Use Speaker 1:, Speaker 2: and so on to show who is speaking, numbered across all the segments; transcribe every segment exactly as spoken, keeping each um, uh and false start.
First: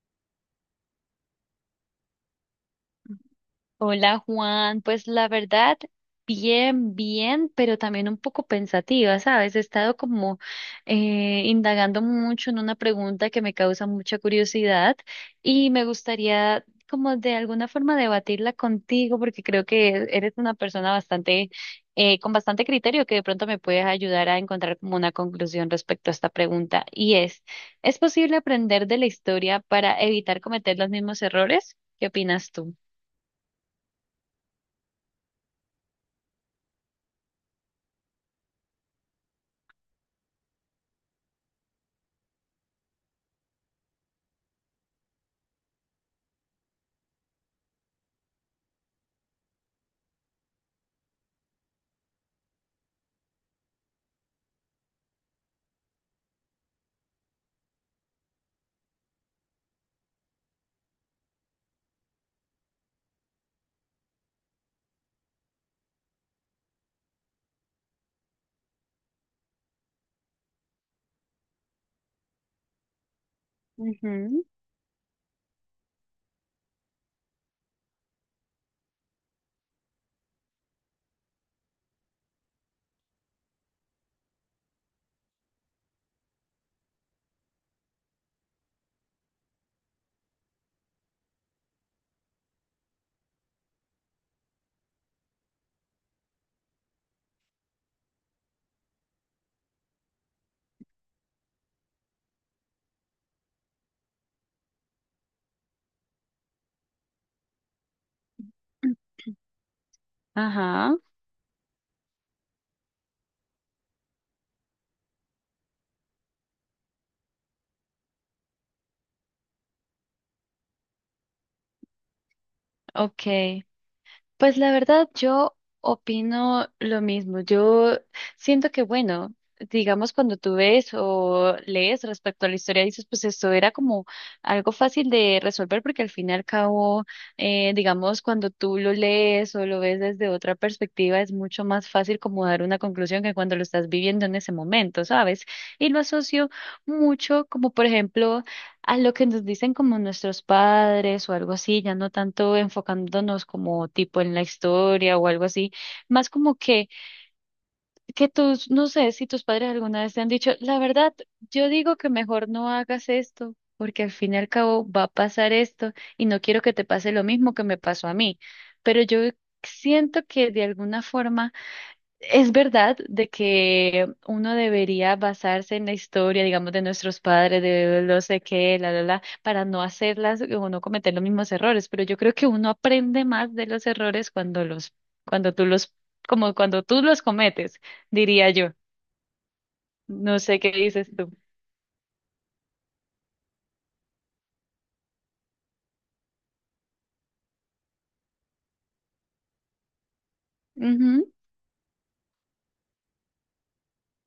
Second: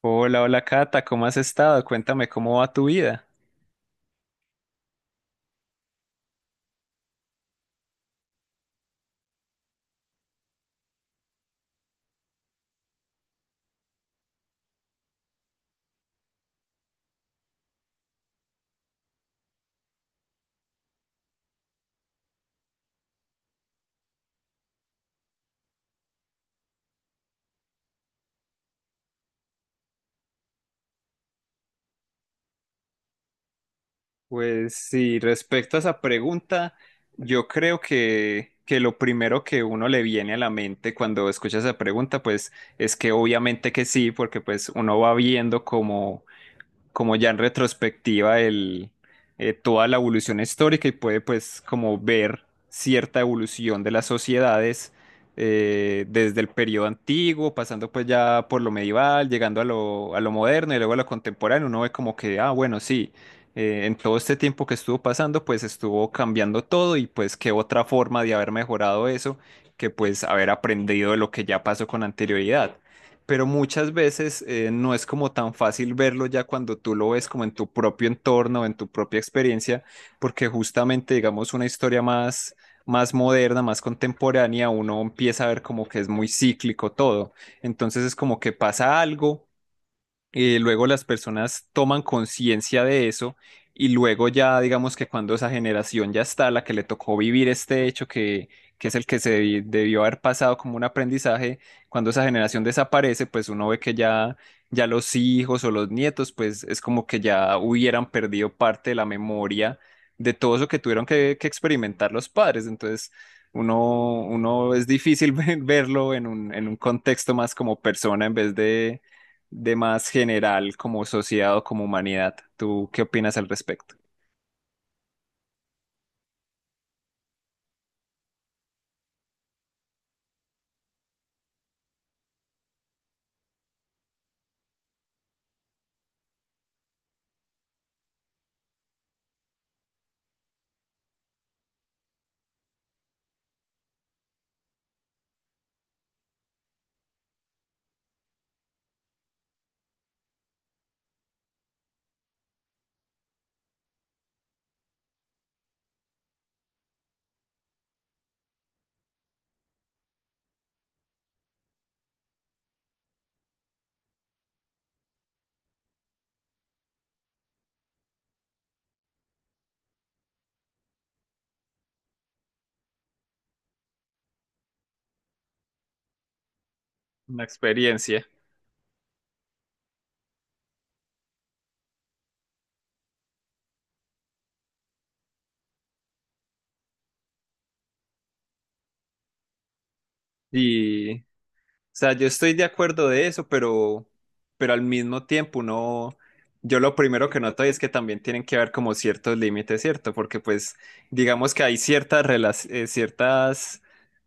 Speaker 1: Hola, hola Cata, ¿cómo has estado? Cuéntame cómo va tu vida.
Speaker 2: Hola Juan, pues la verdad, bien, bien, pero también un poco pensativa, ¿sabes? He estado como eh, indagando mucho en una pregunta que me causa mucha curiosidad y me gustaría como de alguna forma debatirla contigo porque creo que eres una persona bastante, eh, con bastante criterio que de pronto me puedes ayudar a encontrar como una conclusión respecto a esta pregunta y es, ¿es posible aprender de la historia para evitar cometer los mismos errores? ¿Qué opinas tú?
Speaker 1: Pues sí, respecto a esa pregunta, yo creo que, que lo primero que uno le viene a la mente cuando escucha esa pregunta, pues es que obviamente que sí, porque pues uno va viendo como como ya en retrospectiva el, eh, toda la evolución histórica, y puede pues como ver cierta evolución de las sociedades eh, desde el periodo antiguo, pasando pues ya por lo medieval, llegando a lo, a lo moderno y luego a lo contemporáneo. Uno ve como que, ah, bueno, sí, eh, en todo este tiempo que estuvo pasando pues estuvo cambiando todo, y pues qué otra forma de haber mejorado eso que pues haber aprendido de lo que ya pasó con anterioridad. Pero muchas veces
Speaker 2: Ujú.
Speaker 1: eh, no es como tan fácil verlo ya cuando tú lo ves como en tu propio entorno, en tu propia experiencia, porque justamente, digamos, una historia más, más moderna, más contemporánea, uno empieza a ver como que es muy cíclico todo. Entonces es como que pasa algo, eh, luego las personas toman conciencia de eso, y luego ya digamos que cuando esa generación ya está, la que le tocó vivir este hecho que, que es el que se debi- debió haber pasado como un aprendizaje. Cuando esa generación desaparece, pues uno ve que ya, ya los hijos o los nietos, pues es como que ya hubieran perdido parte de la memoria de todo eso que
Speaker 2: Ajá,
Speaker 1: tuvieron que, que experimentar los padres. Entonces... Uno, uno es difícil verlo en un, en un contexto más como persona, en vez de, de más general como sociedad o como humanidad. ¿Tú qué opinas al
Speaker 2: ok.
Speaker 1: respecto?
Speaker 2: Pues la verdad yo opino lo mismo. Yo siento que, bueno, digamos cuando tú ves o lees respecto a la historia, dices, pues esto era como algo fácil de resolver porque al fin y al cabo, eh, digamos, cuando tú lo lees o lo ves desde otra perspectiva, es mucho más fácil como dar una conclusión que cuando lo estás viviendo en ese momento, ¿sabes? Y lo asocio mucho como, por ejemplo, a lo que nos dicen como nuestros padres o algo así, ya no tanto enfocándonos como tipo en la historia o algo así, más como que, que tus, no sé si tus padres alguna vez te han dicho, la verdad, yo digo que mejor no hagas esto, porque al fin y al cabo va a pasar esto y no quiero que te pase lo mismo que me pasó a mí, pero yo siento que de alguna forma es verdad de que uno debería basarse en la historia, digamos, de nuestros
Speaker 1: Una
Speaker 2: padres, de no
Speaker 1: experiencia.
Speaker 2: sé qué, la, la, la, para no hacerlas o no cometer los mismos errores, pero yo creo que uno aprende más de los errores cuando los, cuando tú los, como cuando tú los cometes, diría yo. No sé qué dices
Speaker 1: Y, o
Speaker 2: tú.
Speaker 1: sea, yo estoy de acuerdo de eso, pero, pero al mismo tiempo no, yo lo primero que noto es que también tienen que haber como ciertos límites, ¿cierto? Porque pues
Speaker 2: Ujú,
Speaker 1: digamos que hay ciertas, rela- eh, ciertas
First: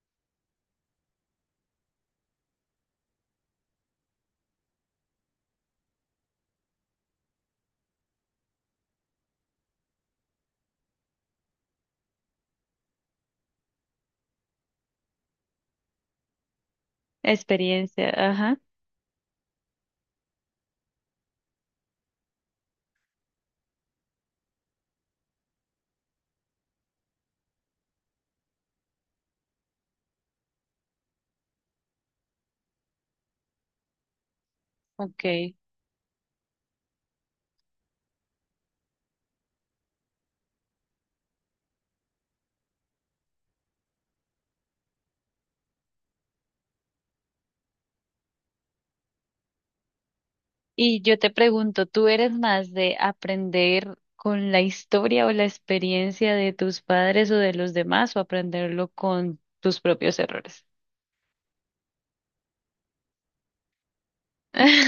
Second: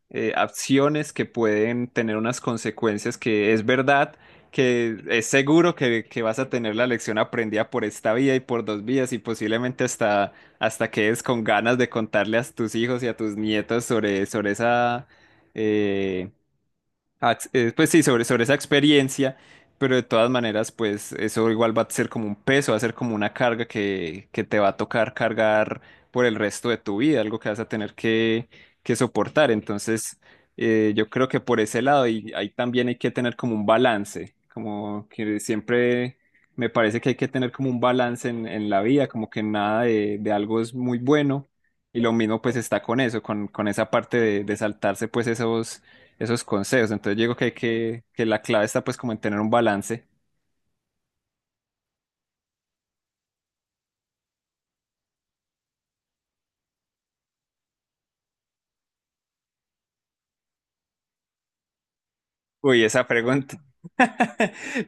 Speaker 1: eh, acciones que pueden tener unas consecuencias que es verdad, que es seguro que, que vas a tener la lección aprendida por esta vía y por dos vías, y posiblemente hasta, hasta quedes con ganas de contarle a tus hijos y a tus nietos sobre, sobre esa... eh, ax- eh, Pues sí,
Speaker 2: Experiencia,
Speaker 1: sobre, sobre esa
Speaker 2: ajá,
Speaker 1: experiencia. Pero de todas maneras, pues eso igual va a ser como un peso, va a ser como una carga que, que te va a tocar cargar por el resto de tu vida, algo que vas a tener que, que soportar. Entonces, eh, yo creo que por ese lado, y ahí también hay que tener como un balance, como que
Speaker 2: ok.
Speaker 1: siempre me parece que hay que tener como un balance en, en la vida, como que nada de, de algo es muy bueno. Y lo mismo pues está con eso, con, con esa parte de, de saltarse pues esos esos consejos. Entonces yo digo que hay que, que la clave está pues como en tener un balance.
Speaker 2: Y yo te pregunto, ¿tú eres más de aprender con la historia o la experiencia de tus padres o de los demás o aprenderlo con tus propios errores?
Speaker 1: Uy, esa pregunta,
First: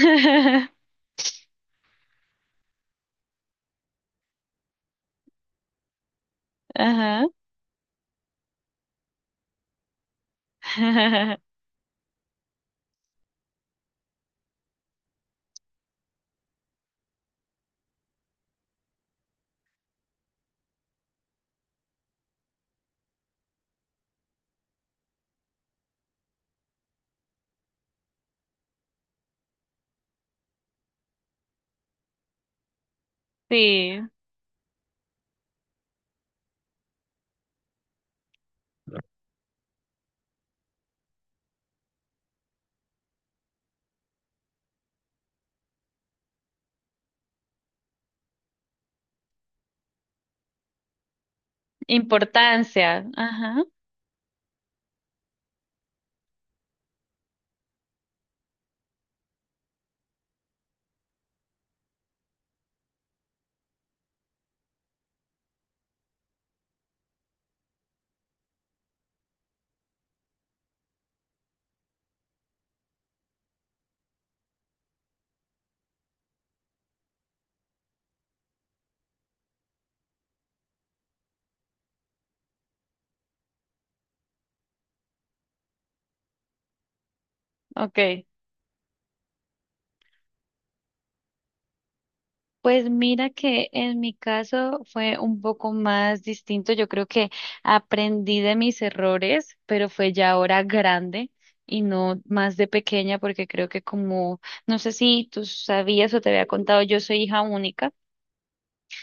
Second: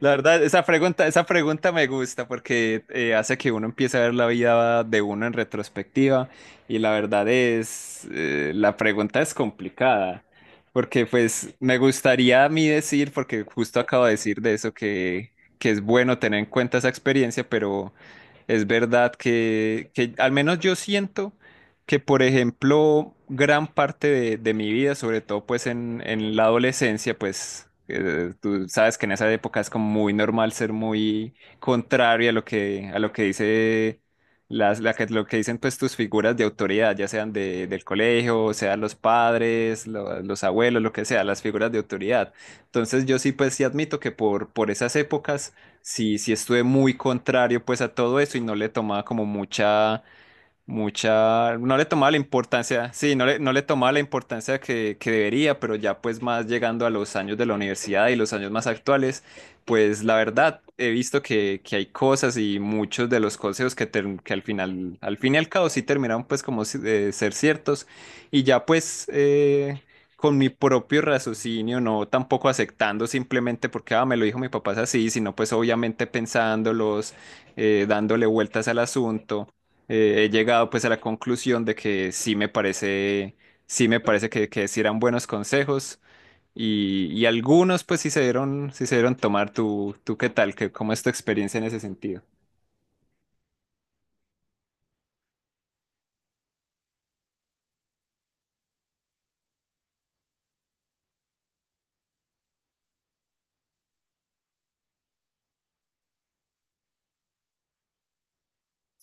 Speaker 1: la verdad, esa pregunta, esa pregunta me gusta, porque eh, hace que uno empiece a ver la vida de uno en retrospectiva. Y la verdad
Speaker 2: Ajá.
Speaker 1: es, eh, la pregunta es complicada, porque pues me gustaría a mí decir, porque justo acabo de decir de eso, que, que es bueno tener en cuenta esa experiencia, pero es verdad que, que al menos yo siento que, por ejemplo, gran parte de, de mi vida, sobre todo pues en, en la adolescencia, pues eh, tú sabes que en esa época es como muy normal ser muy contrario a lo que, a lo que dice
Speaker 2: Sí,
Speaker 1: las, la que- lo que dicen pues tus figuras de autoridad, ya sean de, del colegio, sean los padres, lo- los abuelos, lo que sea, las figuras de autoridad. Entonces yo sí, pues sí admito que por, por esas épocas sí, sí estuve muy contrario pues a todo eso, y no le tomaba como mucha mucha, no le tomaba la importancia,
Speaker 2: importancia.
Speaker 1: sí, no le, no le
Speaker 2: Ajá.
Speaker 1: tomaba la importancia que, que debería. Pero ya pues más llegando a los años de la universidad y los años más actuales, pues la verdad he visto que, que hay cosas, y muchos de los consejos que, ter- que al final, al fin y al cabo sí terminaron pues como si- eh, ser ciertos. Y ya pues... eh, con mi propio raciocinio, no, tampoco aceptando simplemente porque, ah, me lo dijo mi papá, es así, sino pues obviamente pensándolos, eh, dándole vueltas al asunto, eh, he llegado pues a la conclusión de que sí me parece, sí me parece que, que sí eran buenos consejos, y, y algunos pues sí se
Speaker 2: Ok.
Speaker 1: dieron, sí se dieron tomar. ¿Tú, tú qué tal? ¿Qué, cómo es tu experiencia en ese sentido?
Speaker 2: Pues mira que en mi caso fue un poco más distinto. Yo creo que aprendí de mis errores, pero fue ya ahora grande y no más de pequeña, porque creo que como, no sé si tú sabías o te había contado, yo soy hija única,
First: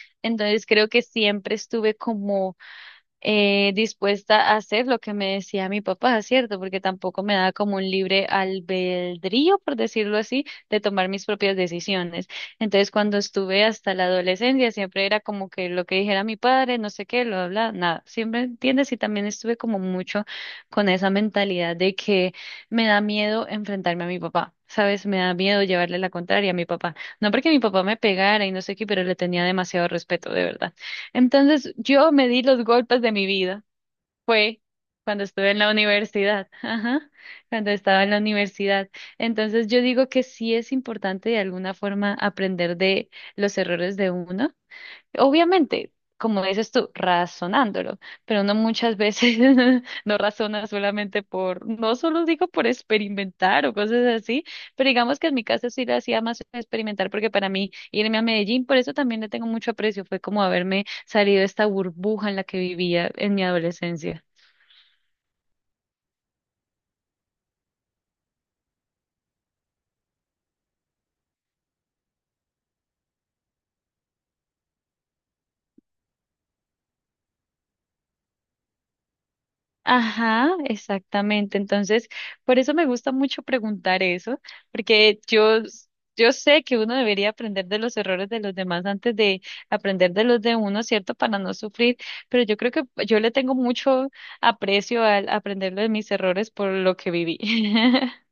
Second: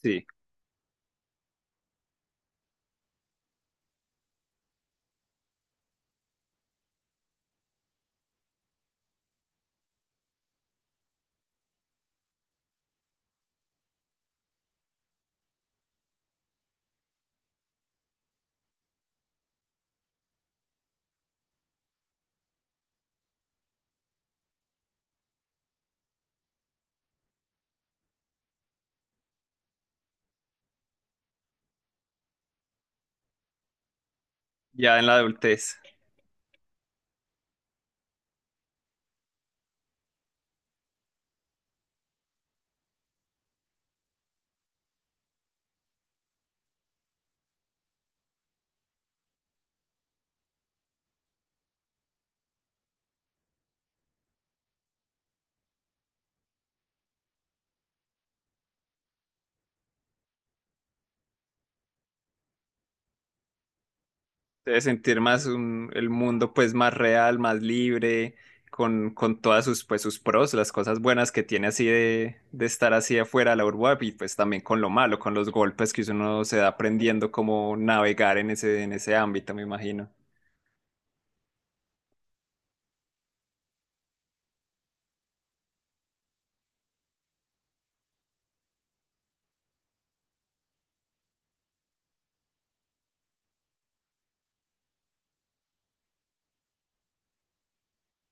Speaker 1: Sí,
Speaker 2: entonces creo que siempre estuve como eh, dispuesta a hacer lo que me decía mi papá, ¿cierto? Porque tampoco me daba como un libre albedrío, por decirlo así, de tomar mis propias decisiones. Entonces, cuando estuve hasta la adolescencia, siempre era como que lo que dijera mi padre, no sé qué, lo habla, nada. Siempre, ¿entiendes? Y también estuve como mucho con esa mentalidad de que me da miedo enfrentarme a mi papá. ¿Sabes? Me da miedo llevarle la contraria a mi papá. No porque mi papá me pegara y no sé qué, pero le tenía demasiado respeto, de verdad. Entonces yo me di los golpes de mi vida. Fue
Speaker 1: ya en la
Speaker 2: cuando estuve en la
Speaker 1: adultez.
Speaker 2: universidad. Ajá, cuando estaba en la universidad. Entonces yo digo que sí es importante de alguna forma aprender de los errores de uno. Obviamente, como dices tú, razonándolo, pero no muchas veces no razona solamente por, no solo digo por experimentar o cosas así, pero digamos que en mi caso sí lo hacía más experimentar porque para mí irme a Medellín, por eso también le tengo mucho aprecio, fue como haberme salido de esta burbuja en la que vivía en mi adolescencia.
Speaker 1: Debes sentir más un- el mundo pues más real, más libre, con, con todas sus pues sus pros, las cosas buenas que tiene así de, de estar así afuera de la urba, y pues también con lo malo, con los golpes que uno se da aprendiendo cómo navegar en ese, en ese ámbito, me imagino.
Speaker 2: Ajá, exactamente. Entonces, por eso me gusta mucho preguntar eso, porque yo, yo sé que uno debería aprender de los errores de los demás antes de aprender de los de uno, ¿cierto? Para no sufrir, pero yo creo que yo le tengo mucho aprecio al aprender de mis errores por lo que viví.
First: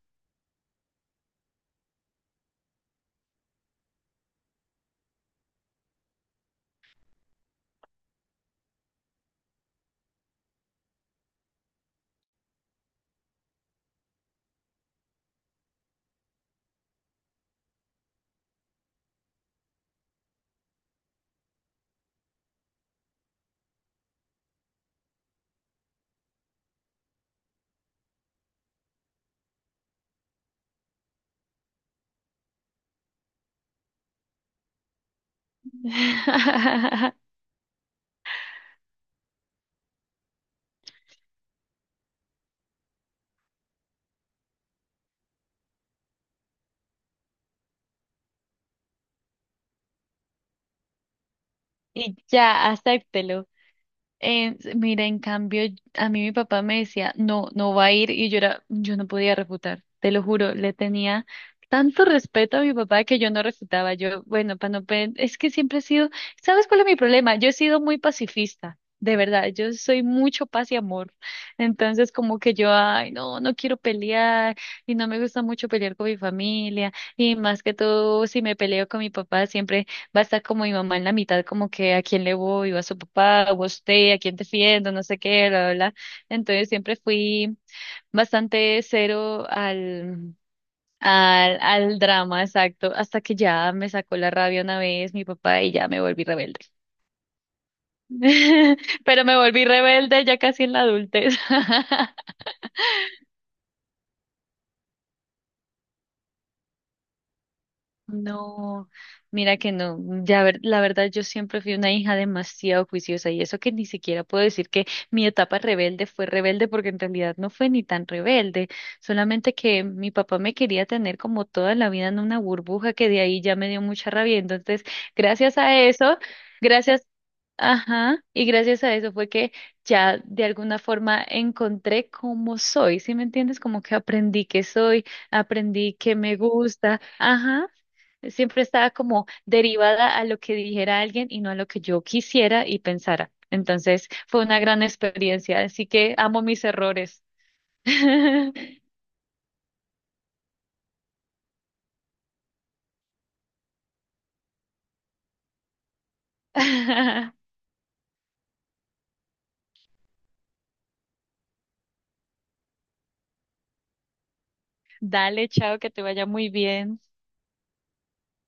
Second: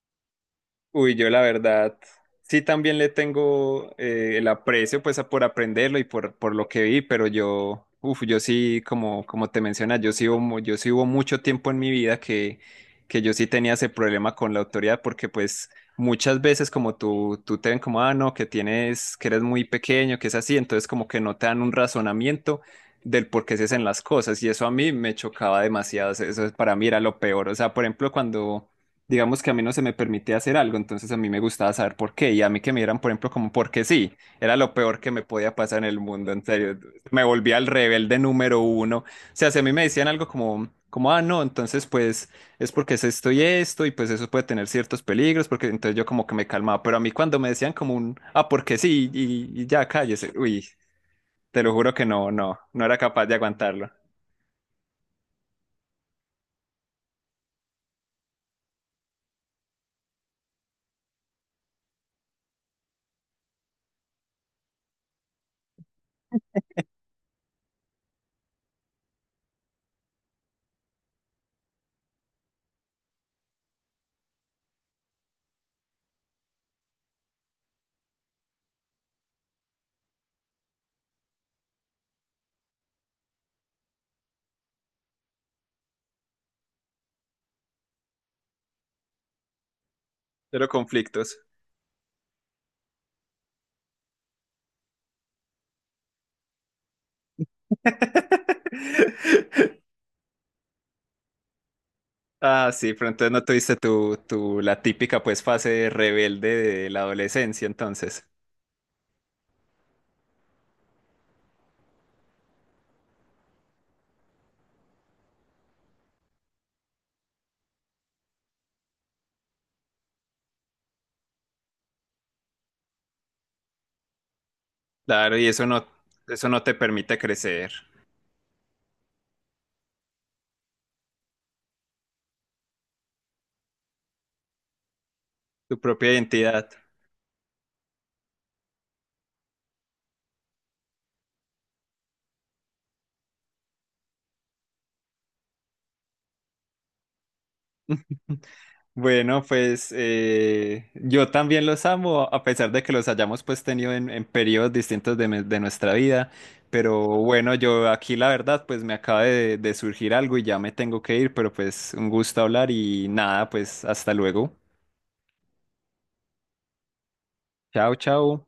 Speaker 1: Uy, yo la verdad sí también le tengo eh, el aprecio pues a- por aprenderlo, y por, por lo que vi. Pero yo, uf, yo sí, como, como te mencionas, yo sí, hubo, mu- yo sí hubo mucho tiempo en mi vida que, que yo sí tenía ese problema con la autoridad, porque pues muchas veces como tú, tú te ven como, ah, no, que tienes, que eres muy pequeño, que es así, entonces como que no te dan un razonamiento del por qué se hacen las cosas, y eso a mí me chocaba demasiado. O sea, eso para mí era lo peor. O sea, por ejemplo, cuando digamos que a mí no se me permitía hacer algo, entonces a mí me gustaba saber por qué, y a mí que me dieran, por ejemplo, como porque sí, era lo peor que me podía pasar en el mundo, en serio. Me volvía el rebelde número uno. O sea, si a mí me decían algo como, como, ah, no, entonces pues es porque es esto y esto, y pues eso puede tener ciertos peligros, porque entonces yo como que me calmaba. Pero a mí cuando me decían como un, ah, porque sí, y, y ya cállese, uy, te lo juro que
Speaker 2: Y
Speaker 1: no, no,
Speaker 2: ya,
Speaker 1: no era capaz de
Speaker 2: acéptelo.
Speaker 1: aguantarlo.
Speaker 2: Eh, mira, en cambio, a mí mi papá me decía, no, no va a ir, y yo era, yo no podía refutar, te lo juro, le tenía tanto respeto a mi papá que yo no refutaba. Yo, bueno, para no, pe- es que siempre he sido, ¿sabes cuál es mi problema? Yo he sido muy pacifista, de verdad, yo soy mucho paz y amor. Entonces, como que yo, ay, no, no quiero pelear, y no me gusta mucho pelear con mi familia, y más que todo, si me peleo con mi papá, siempre va a estar como mi mamá en la mitad, como que a quién le voy, o a su papá, o a usted, a quién defiendo, no sé qué, bla, bla, bla. Entonces siempre fui bastante cero al,
Speaker 1: Pero conflictos.
Speaker 2: al, al drama, exacto, hasta que ya me sacó la rabia una vez mi papá y ya me volví rebelde. Pero me volví rebelde ya casi en la adultez.
Speaker 1: Ah, sí, pero entonces no tuviste tu, tu, la típica pues fase rebelde de la adolescencia, entonces.
Speaker 2: No, mira que no. mm, Ya ver, la verdad, yo siempre fui una hija demasiado juiciosa y eso que ni siquiera puedo decir que mi etapa rebelde fue rebelde porque en realidad no fue ni tan rebelde, solamente que mi papá me quería tener como toda la vida en una burbuja que de ahí ya me dio mucha rabia. Entonces,
Speaker 1: Claro, y
Speaker 2: gracias
Speaker 1: eso
Speaker 2: a
Speaker 1: no,
Speaker 2: eso,
Speaker 1: eso no te
Speaker 2: gracias.
Speaker 1: permite crecer,
Speaker 2: Ajá, y gracias a eso fue que ya de alguna forma encontré cómo soy, ¿sí me entiendes? Como que aprendí que soy,
Speaker 1: tu
Speaker 2: aprendí
Speaker 1: propia
Speaker 2: que me
Speaker 1: identidad.
Speaker 2: gusta, ajá. Siempre estaba como derivada a lo que dijera alguien y no a lo que yo quisiera y pensara. Entonces fue una gran experiencia, así que amo mis errores.
Speaker 1: Bueno, pues eh, yo también los amo, a pesar de que los hayamos pues tenido en, en periodos distintos de, me- de nuestra vida. Pero bueno, yo aquí la verdad pues me acaba de, de surgir algo y ya me tengo que ir, pero pues un gusto hablar, y nada, pues hasta luego.
Speaker 2: Dale, chao, que te vaya muy bien.
Speaker 1: Chao, chao.